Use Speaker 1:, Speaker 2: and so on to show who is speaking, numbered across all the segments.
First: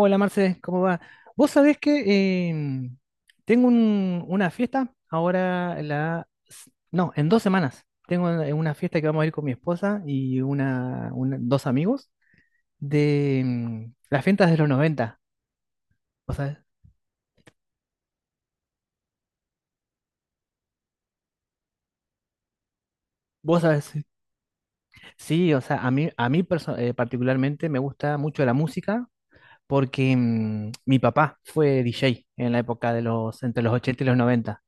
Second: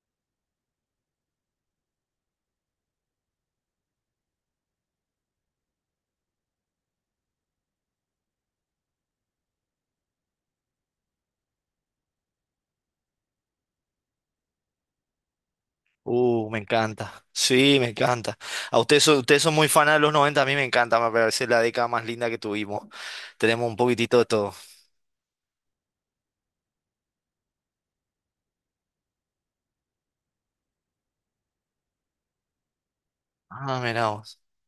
Speaker 1: Hola Marce, ¿cómo va? Vos sabés que tengo una fiesta ahora, no, en 2 semanas. Tengo una fiesta que vamos a ir con mi esposa y dos amigos de las fiestas de los 90. O
Speaker 2: Me
Speaker 1: sea,
Speaker 2: encanta. Sí, me encanta. A ustedes son muy fanas de los 90. A mí me encanta, me parece la década más linda que tuvimos.
Speaker 1: vos
Speaker 2: Tenemos un
Speaker 1: sabés, sí.
Speaker 2: poquitito de todo.
Speaker 1: Sí, o sea, a mí particularmente me gusta mucho la música porque mi papá fue DJ en la época de entre los
Speaker 2: Ah,
Speaker 1: 80 y
Speaker 2: mira
Speaker 1: los
Speaker 2: vos.
Speaker 1: 90.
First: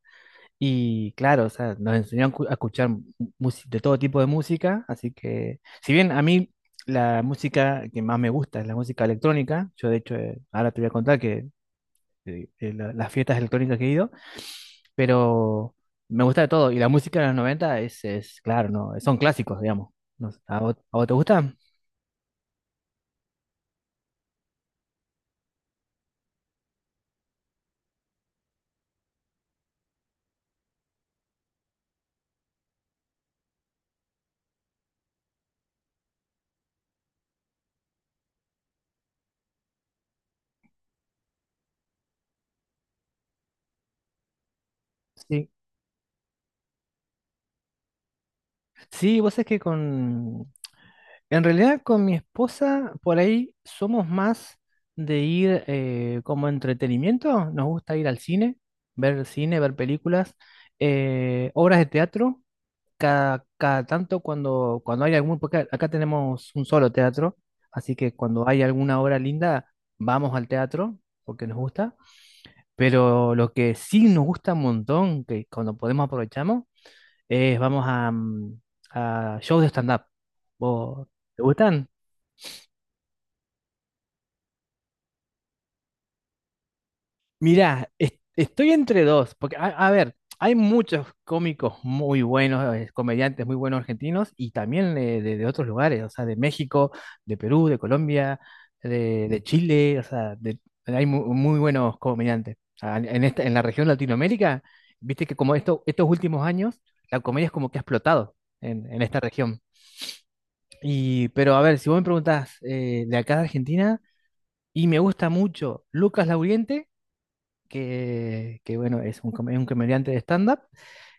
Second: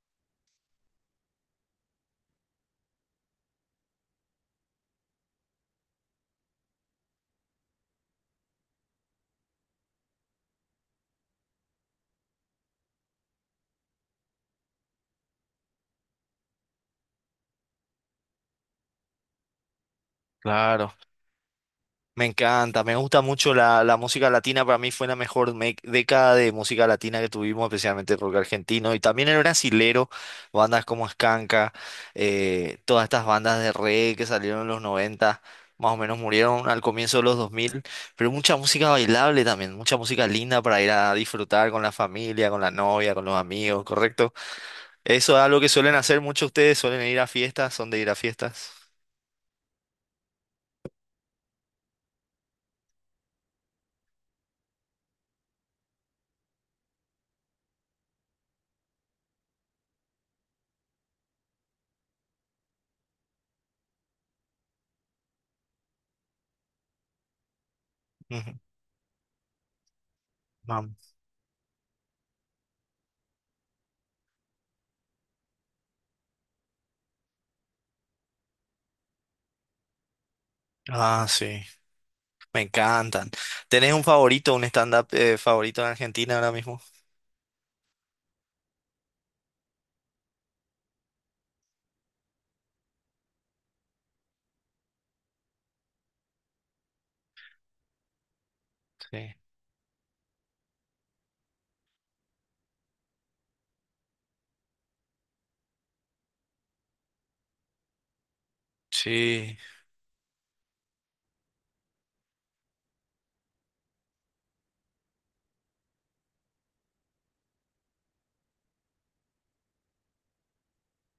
Speaker 1: Y claro, o sea, nos enseñaron a escuchar de todo tipo de música, así que, si bien a mí la música que más me gusta es la música electrónica, yo de hecho, ahora te voy a contar que las fiestas electrónicas que he ido, pero me gusta de todo, y la música de los 90 es claro, no, son clásicos, digamos. No sé, ¿A vos,
Speaker 2: Claro.
Speaker 1: te gusta?
Speaker 2: Me encanta, me gusta mucho la música latina. Para mí fue la mejor década de música latina que tuvimos, especialmente el rock argentino y también el brasilero, bandas como Skanka, todas estas bandas de reggae que salieron en los 90, más o menos murieron al comienzo de los 2000. Pero mucha música bailable también, mucha música linda para ir a disfrutar con la familia, con la novia, con los amigos, ¿correcto? Eso es
Speaker 1: Sí,
Speaker 2: algo que suelen hacer muchos ustedes, suelen ir a fiestas, son de ir a fiestas.
Speaker 1: sí, vos es que con, en realidad con mi esposa por ahí somos más de ir, como entretenimiento. Nos gusta ir al cine, ver películas, obras de teatro, cada tanto cuando, hay algún, porque acá tenemos un solo teatro, así que cuando
Speaker 2: Ujú.
Speaker 1: hay alguna obra linda vamos al
Speaker 2: Mam.
Speaker 1: teatro porque nos gusta. Pero lo que sí nos gusta un montón, que cuando podemos aprovechamos, es vamos a, a shows de stand-up. ¿Vos-
Speaker 2: Ah,
Speaker 1: ¿Te
Speaker 2: sí.
Speaker 1: gustan?
Speaker 2: Me encantan. ¿Tenés un favorito, un stand-up favorito en Argentina ahora mismo?
Speaker 1: Mirá, estoy entre dos, porque a ver, hay muchos cómicos muy buenos, comediantes muy buenos argentinos y también de, otros lugares, o sea, de México, de Perú, de Colombia,
Speaker 2: Sí,
Speaker 1: de Chile, o sea, hay muy buenos comediantes. O sea, en esta, en la región Latinoamérica, viste que como esto, estos últimos años, la comedia es como que ha explotado en esta
Speaker 2: sí.
Speaker 1: región. Y, pero a ver, si vos me preguntás de acá de Argentina, y me gusta mucho Lucas Lauriente que, bueno, es es un comediante de stand-up,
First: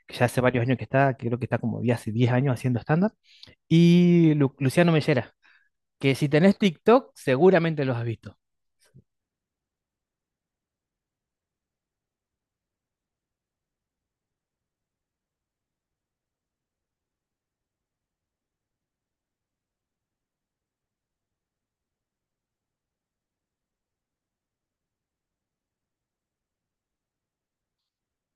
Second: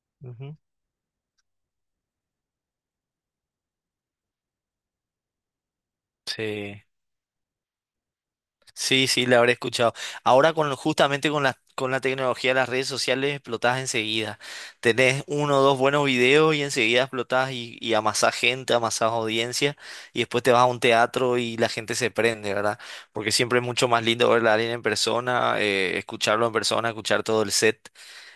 Speaker 1: que ya hace
Speaker 2: Ujú.
Speaker 1: varios años que está, que creo que está como ya hace 10 años haciendo stand-up, y Luciano Mellera, que si tenés
Speaker 2: Sí.
Speaker 1: TikTok seguramente los has visto.
Speaker 2: Sí, sí, la habré escuchado. Ahora con justamente con la tecnología de las redes sociales explotás enseguida. Tenés uno o dos buenos videos y enseguida explotás y amasás gente, amasás audiencia y después te vas a un teatro y la gente se prende, ¿verdad? Porque siempre es mucho más lindo verla a alguien en persona, escucharlo en persona, escuchar todo el set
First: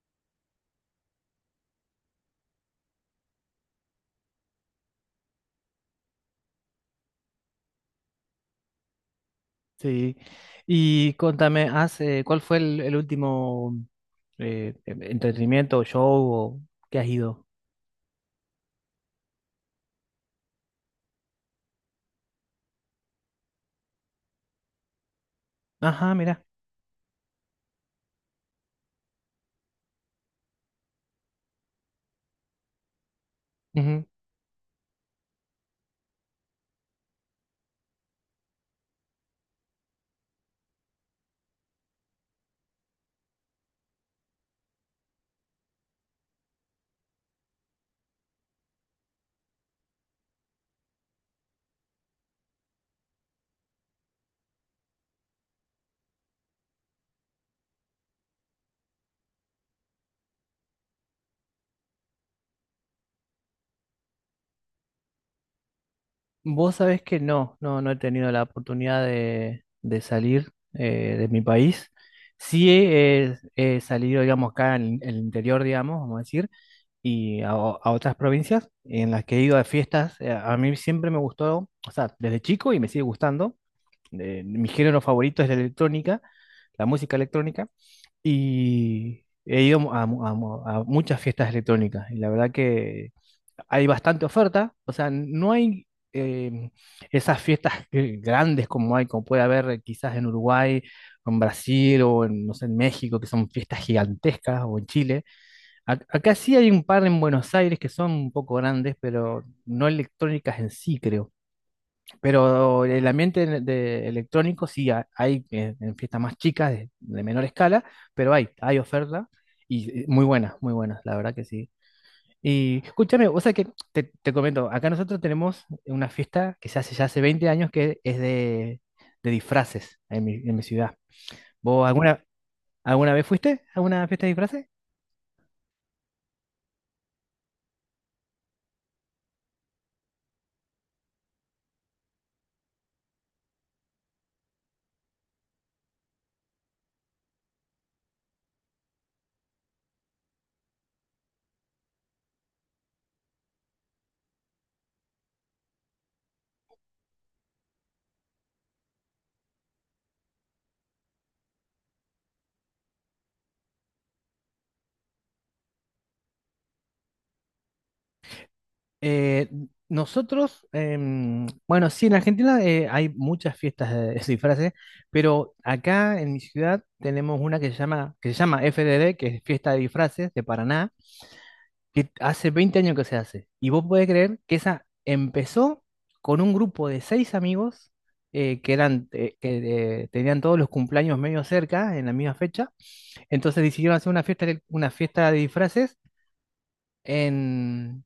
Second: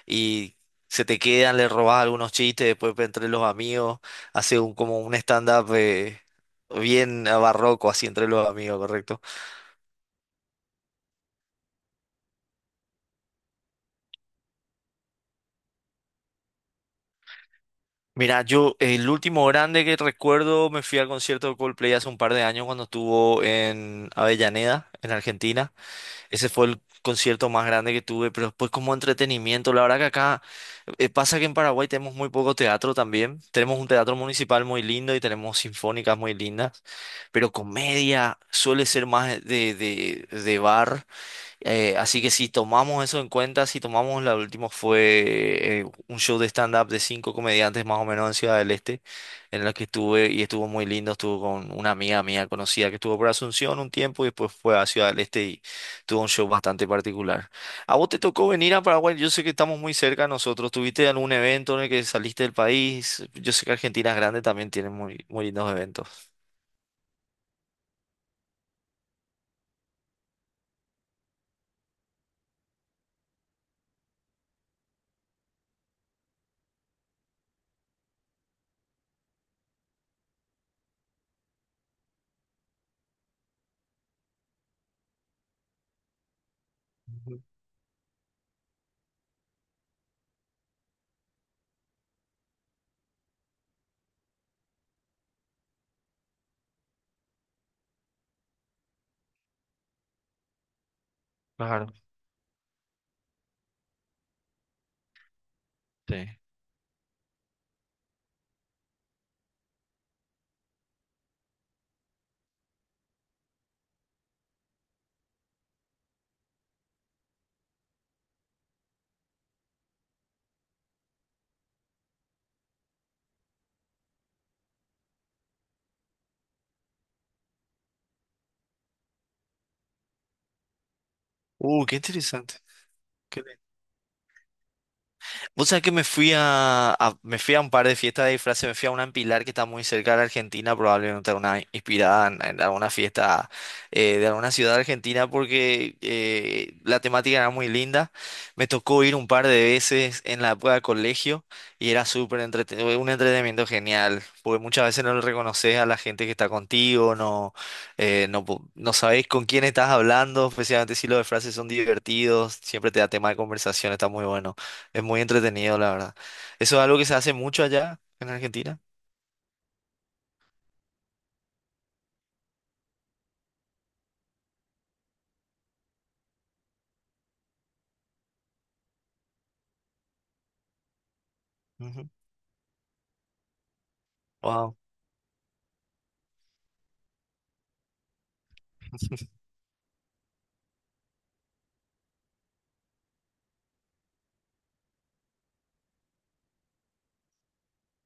Speaker 2: y se te quedan, le robás algunos chistes, después entre los amigos, hace un, como un stand-up bien barroco así entre los amigos, ¿correcto?
Speaker 1: Sí. Y contame, hace ¿cuál fue el último entretenimiento, show o que has ido?
Speaker 2: Mira, yo el último grande que recuerdo me fui al concierto de Coldplay hace un par de años cuando estuvo en Avellaneda, en Argentina.
Speaker 1: Ajá, mira.
Speaker 2: Ese fue el concierto más grande que tuve, pero después como entretenimiento, la verdad que acá pasa que en Paraguay tenemos muy poco teatro también. Tenemos un teatro municipal muy lindo y tenemos sinfónicas muy lindas, pero comedia suele ser más de bar. Así que si tomamos eso en cuenta, si tomamos la última fue un show de stand-up de cinco comediantes más o menos en Ciudad del Este, en la que estuve y estuvo muy lindo, estuvo con una amiga mía conocida que estuvo por Asunción un tiempo y después fue a Ciudad del Este y tuvo un show bastante particular. ¿A vos te tocó venir a Paraguay? Yo sé que estamos muy cerca nosotros. ¿Tuviste algún evento en el que saliste del país? Yo sé que Argentina es grande, también tiene muy, muy lindos eventos.
Speaker 1: Vos sabés que no, no, no he tenido la oportunidad de salir de mi país. Sí, he salido, digamos, acá el interior, digamos, vamos a decir, y a otras provincias en las que he ido a fiestas. A mí siempre me gustó, o sea, desde chico y me sigue gustando. Mi género favorito es la electrónica, la música
Speaker 2: Ujú.
Speaker 1: electrónica, y he ido a muchas fiestas electrónicas. Y la verdad que hay bastante oferta, o sea, no hay eh, esas fiestas grandes como hay, como puede haber quizás en Uruguay, o en
Speaker 2: Claro,
Speaker 1: Brasil o en, no sé, en México, que son fiestas gigantescas, o en Chile. Acá
Speaker 2: sí.
Speaker 1: sí hay un par en Buenos Aires que son un poco grandes, pero no electrónicas en sí, creo. Pero el ambiente de electrónico sí hay, fiestas más chicas, de menor escala, pero hay oferta. Y muy buenas, la verdad que sí. Y escúchame, o sea que te comento, acá nosotros tenemos una fiesta que se hace ya hace 20 años que es de disfraces en en mi ciudad. ¿Vos
Speaker 2: Qué interesante.
Speaker 1: alguna vez fuiste a una fiesta de disfraces?
Speaker 2: Vos sabés que me fui me fui a un par de fiestas de disfraces, me fui a una en Pilar que está muy cerca de Argentina, probablemente una inspirada en alguna fiesta de alguna ciudad argentina porque la temática era muy linda. Me tocó ir un par de veces en la época de colegio y era súper entretenido, un entretenimiento genial, porque muchas veces no le reconoces a la gente que está contigo. No, no, no sabés con quién estás hablando, especialmente si los disfraces son divertidos, siempre te da tema de conversación, está muy bueno. Es muy entretenido, la verdad. Eso es algo que se hace mucho allá en Argentina.
Speaker 1: Eh, Nosotros, bueno, sí, en Argentina hay muchas fiestas de disfraces, pero acá en mi ciudad tenemos una que se llama, FDD, que es Fiesta de Disfraces de Paraná que hace 20 años que se hace. Y vos podés creer que
Speaker 2: Wow.
Speaker 1: esa empezó con un grupo de seis amigos que eran, que tenían todos los cumpleaños medio cerca, en la misma fecha. Entonces decidieron hacer una fiesta de disfraces en,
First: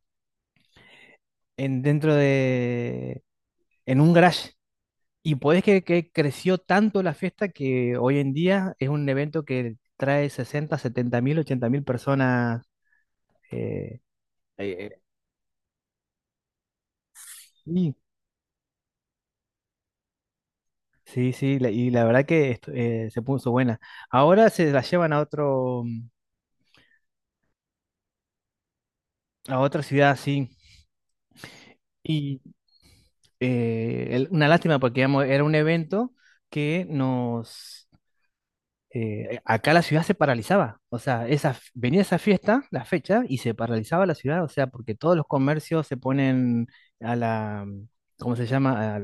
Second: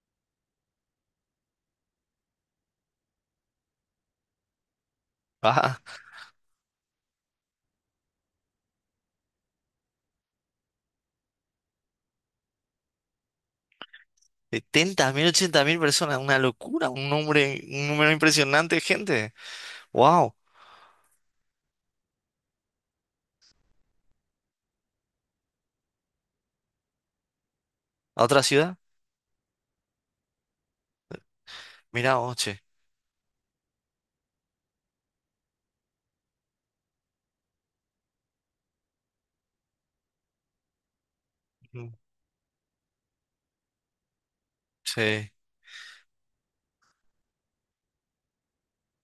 Speaker 1: en dentro de, en un garage. Y podés
Speaker 2: Ah,
Speaker 1: creer que creció tanto la fiesta que hoy en día es un evento que trae 60, 70 mil, 80 mil personas. eh, Eh, eh,
Speaker 2: 70 mil, 80 mil personas, una locura, un nombre, un número impresionante de gente. Wow.
Speaker 1: Sí, sí, y la verdad que se puso buena. Ahora se la llevan
Speaker 2: ¿A otra ciudad?
Speaker 1: a otra ciudad, sí.
Speaker 2: Mira,
Speaker 1: Y
Speaker 2: oche.
Speaker 1: eh, el- una lástima porque digamos, era un evento que nos. Acá la ciudad se paralizaba. O sea,
Speaker 2: Ujú.
Speaker 1: venía esa fiesta, la fecha, y se paralizaba la ciudad. O sea, porque todos los
Speaker 2: Sí,
Speaker 1: comercios se ponen a la. ¿Cómo se llama?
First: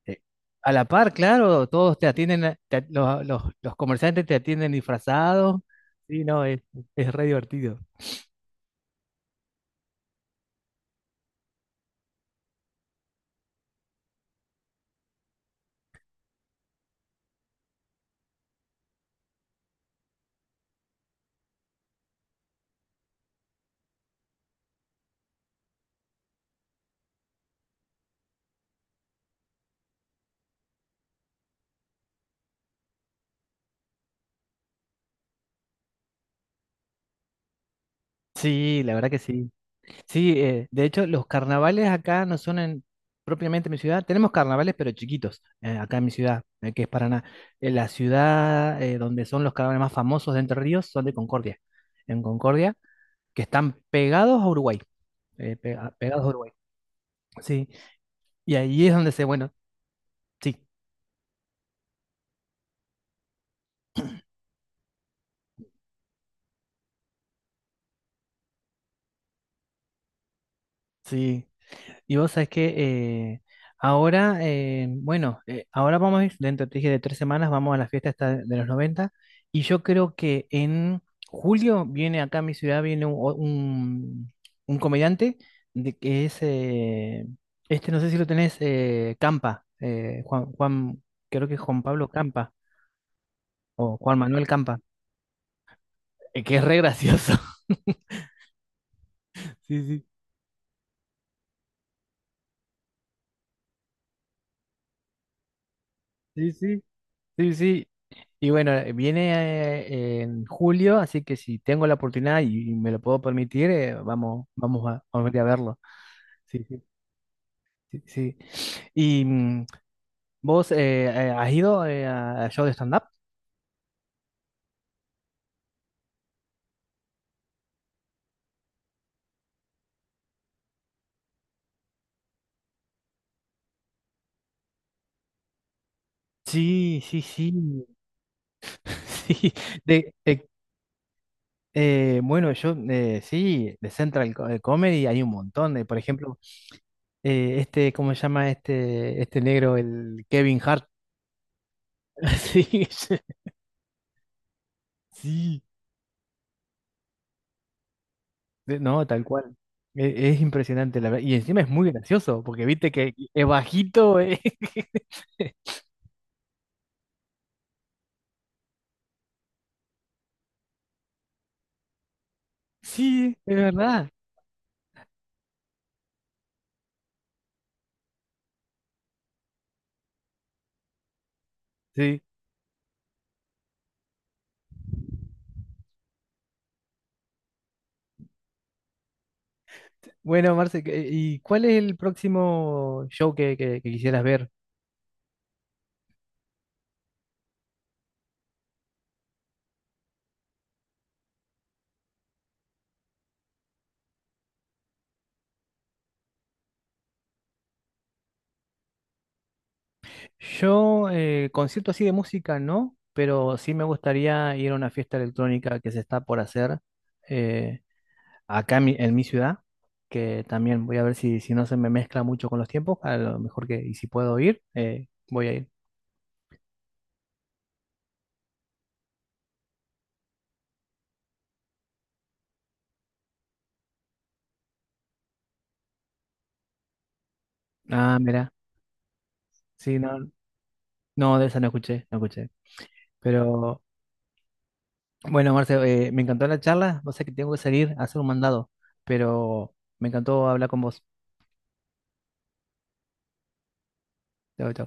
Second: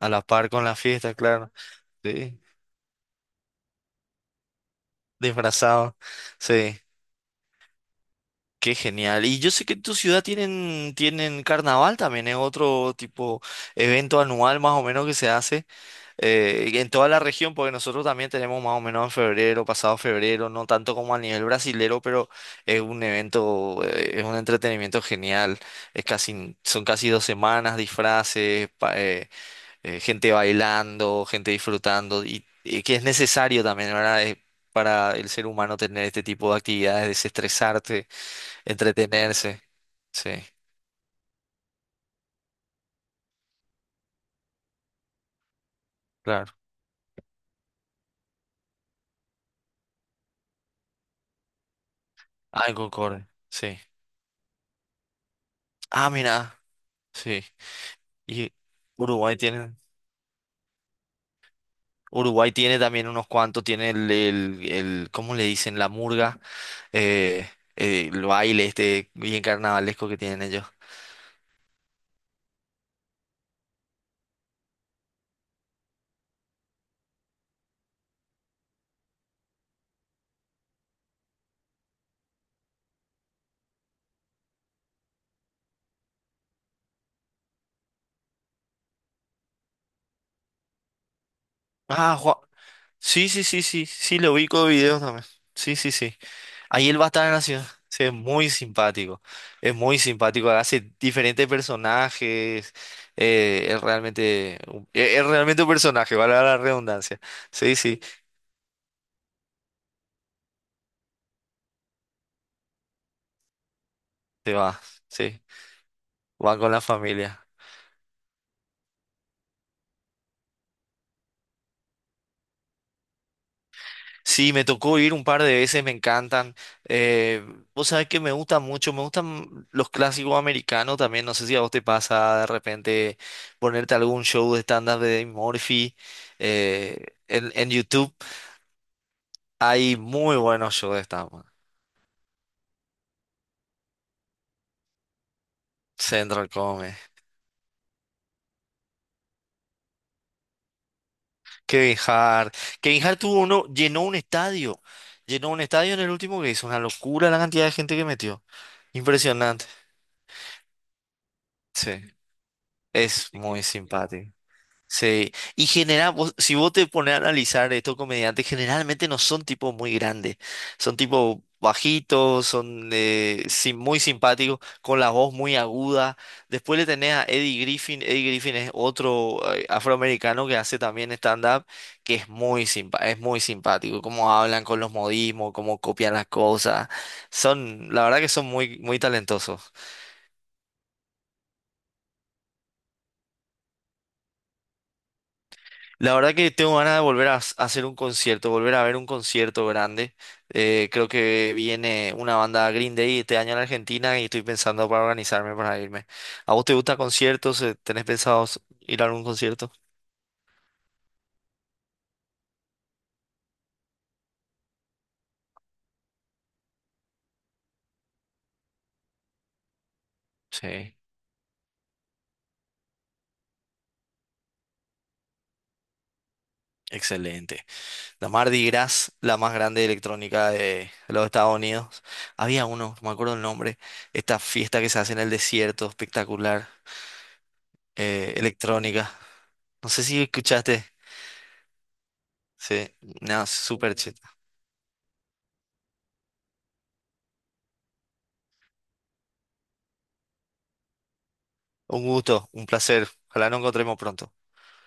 Speaker 2: a
Speaker 1: Eh,
Speaker 2: la par con
Speaker 1: A
Speaker 2: la
Speaker 1: la par,
Speaker 2: fiesta, claro.
Speaker 1: claro, todos te
Speaker 2: Sí,
Speaker 1: atienden, los comerciantes te atienden disfrazados.
Speaker 2: disfrazado.
Speaker 1: Sí, no,
Speaker 2: Sí,
Speaker 1: es re divertido.
Speaker 2: qué genial. Y yo sé que en tu ciudad tienen, tienen carnaval también, es otro tipo evento anual más o menos que se hace. Y en toda la región, porque nosotros también tenemos más o menos en febrero, pasado febrero, no tanto como a nivel brasilero, pero es un evento, es un entretenimiento genial. Es casi, son casi 2 semanas, disfraces, gente bailando, gente disfrutando, y que es necesario también, ¿verdad? Es para el ser humano tener este tipo de actividades, desestresarte,
Speaker 1: Sí, la verdad que sí.
Speaker 2: entretenerse. Sí,
Speaker 1: Sí, de hecho, los carnavales acá no son propiamente en mi ciudad. Tenemos carnavales, pero chiquitos, acá en mi ciudad,
Speaker 2: claro.
Speaker 1: que es Paraná. La ciudad donde son los carnavales más famosos de Entre Ríos son de Concordia. En
Speaker 2: Ah,
Speaker 1: Concordia,
Speaker 2: en Concorde,
Speaker 1: que están
Speaker 2: sí.
Speaker 1: pegados a Uruguay.
Speaker 2: Ah,
Speaker 1: Pegados a Uruguay.
Speaker 2: mira, sí.
Speaker 1: Sí.
Speaker 2: Y
Speaker 1: Y ahí es donde se,
Speaker 2: Uruguay
Speaker 1: bueno,
Speaker 2: tiene.
Speaker 1: sí,
Speaker 2: Uruguay tiene también unos cuantos, tiene ¿cómo le dicen? La murga, eh, el baile este bien carnavalesco que tienen ellos.
Speaker 1: sí. Y vos sabés que eh, ahora vamos a ir, dentro te dije, de 3 semanas, vamos a la fiesta esta de los noventa. Y yo creo que en julio viene acá a mi ciudad, viene un, un comediante que es, este no sé si lo tenés, Campa, Juan, creo que es Juan Pablo
Speaker 2: Ah, Juan.
Speaker 1: Campa
Speaker 2: Sí, sí, sí, sí,
Speaker 1: o Juan
Speaker 2: sí, lo
Speaker 1: Manuel
Speaker 2: ubico de
Speaker 1: Campa,
Speaker 2: videos también. Sí, sí, sí.
Speaker 1: que es re
Speaker 2: Ahí él va a estar
Speaker 1: gracioso.
Speaker 2: en la ciudad. Sí, es muy simpático. Es
Speaker 1: Sí,
Speaker 2: muy
Speaker 1: sí.
Speaker 2: simpático. Hace diferentes personajes. Es realmente, es realmente un personaje, vale
Speaker 1: Sí,
Speaker 2: la
Speaker 1: sí.
Speaker 2: redundancia.
Speaker 1: Sí,
Speaker 2: Sí,
Speaker 1: sí.
Speaker 2: sí,
Speaker 1: Y bueno, viene en julio, así que si tengo la oportunidad y me lo puedo permitir,
Speaker 2: se va.
Speaker 1: vamos a ir
Speaker 2: Sí,
Speaker 1: a verlo.
Speaker 2: van
Speaker 1: Sí,
Speaker 2: con la
Speaker 1: sí,
Speaker 2: familia.
Speaker 1: sí, sí. ¿Y vos has ido a show de stand-up?
Speaker 2: Sí, me tocó ir un par de veces, me encantan. Eh, vos sabés que me gusta mucho, me gustan los clásicos americanos también. No sé si a vos te pasa de repente ponerte algún show de stand-up de Dave Murphy.
Speaker 1: Sí,
Speaker 2: eh,
Speaker 1: sí,
Speaker 2: en
Speaker 1: sí.
Speaker 2: YouTube
Speaker 1: Sí.
Speaker 2: hay
Speaker 1: De,
Speaker 2: muy
Speaker 1: de-
Speaker 2: buenos shows de stand-up.
Speaker 1: bueno, yo sí, de Central Comedy hay un montón de, por ejemplo,
Speaker 2: Central Comedy,
Speaker 1: este, ¿cómo se llama este negro, el Kevin Hart?
Speaker 2: Kevin Hart.
Speaker 1: Sí,
Speaker 2: Kevin Hart tuvo uno, llenó un estadio. Llenó un
Speaker 1: sí.
Speaker 2: estadio en el último que hizo. Una locura la cantidad de gente que metió.
Speaker 1: No, tal cual.
Speaker 2: Impresionante.
Speaker 1: Es impresionante, la verdad. Y encima es muy
Speaker 2: Sí,
Speaker 1: gracioso, porque viste que
Speaker 2: es
Speaker 1: es
Speaker 2: muy
Speaker 1: bajito.
Speaker 2: simpático. Sí, y genera, si vos te pones a analizar estos comediantes, generalmente no son tipos muy grandes, son tipos bajitos, son
Speaker 1: Sí, es
Speaker 2: muy
Speaker 1: verdad.
Speaker 2: simpáticos, con la voz muy aguda. Después le tenés a Eddie Griffin, Eddie Griffin es otro afroamericano que hace también stand-up, que
Speaker 1: Sí.
Speaker 2: es muy es muy simpático, cómo hablan con los modismos, cómo copian las cosas. Son, la verdad que son muy, muy talentosos.
Speaker 1: Bueno, Marce, ¿Y cuál es el próximo show que quisieras ver?
Speaker 2: La verdad que tengo ganas de volver a a hacer un concierto, volver a ver un concierto grande. Creo que viene una banda Green Day este año en Argentina y estoy pensando para organizarme para irme. ¿A vos te gustan conciertos? ¿Tenés pensado ir a algún concierto?
Speaker 1: Yo, concierto así de música, no, pero sí me gustaría ir a una fiesta electrónica que se está por hacer eh, acá en en mi ciudad, que también voy
Speaker 2: Sí,
Speaker 1: a ver si no se me mezcla mucho con los tiempos, a lo mejor que, y si puedo ir, voy a ir.
Speaker 2: excelente. La Mardi Gras, la más grande de electrónica de los Estados Unidos. Había uno, no me acuerdo el nombre, esta fiesta que se hace en el desierto, espectacular,
Speaker 1: Ah, mira.
Speaker 2: electrónica. No
Speaker 1: Sí,
Speaker 2: sé si
Speaker 1: no,
Speaker 2: escuchaste.
Speaker 1: no, de esa no escuché, no escuché.
Speaker 2: Sí, nada,
Speaker 1: Pero
Speaker 2: súper chido.
Speaker 1: bueno, Marcelo, me encantó la charla. Vos sabés que tengo que salir a hacer un mandado, pero me encantó hablar con vos.
Speaker 2: Un gusto, un placer. Ojalá nos encontremos pronto.
Speaker 1: Chau, chau.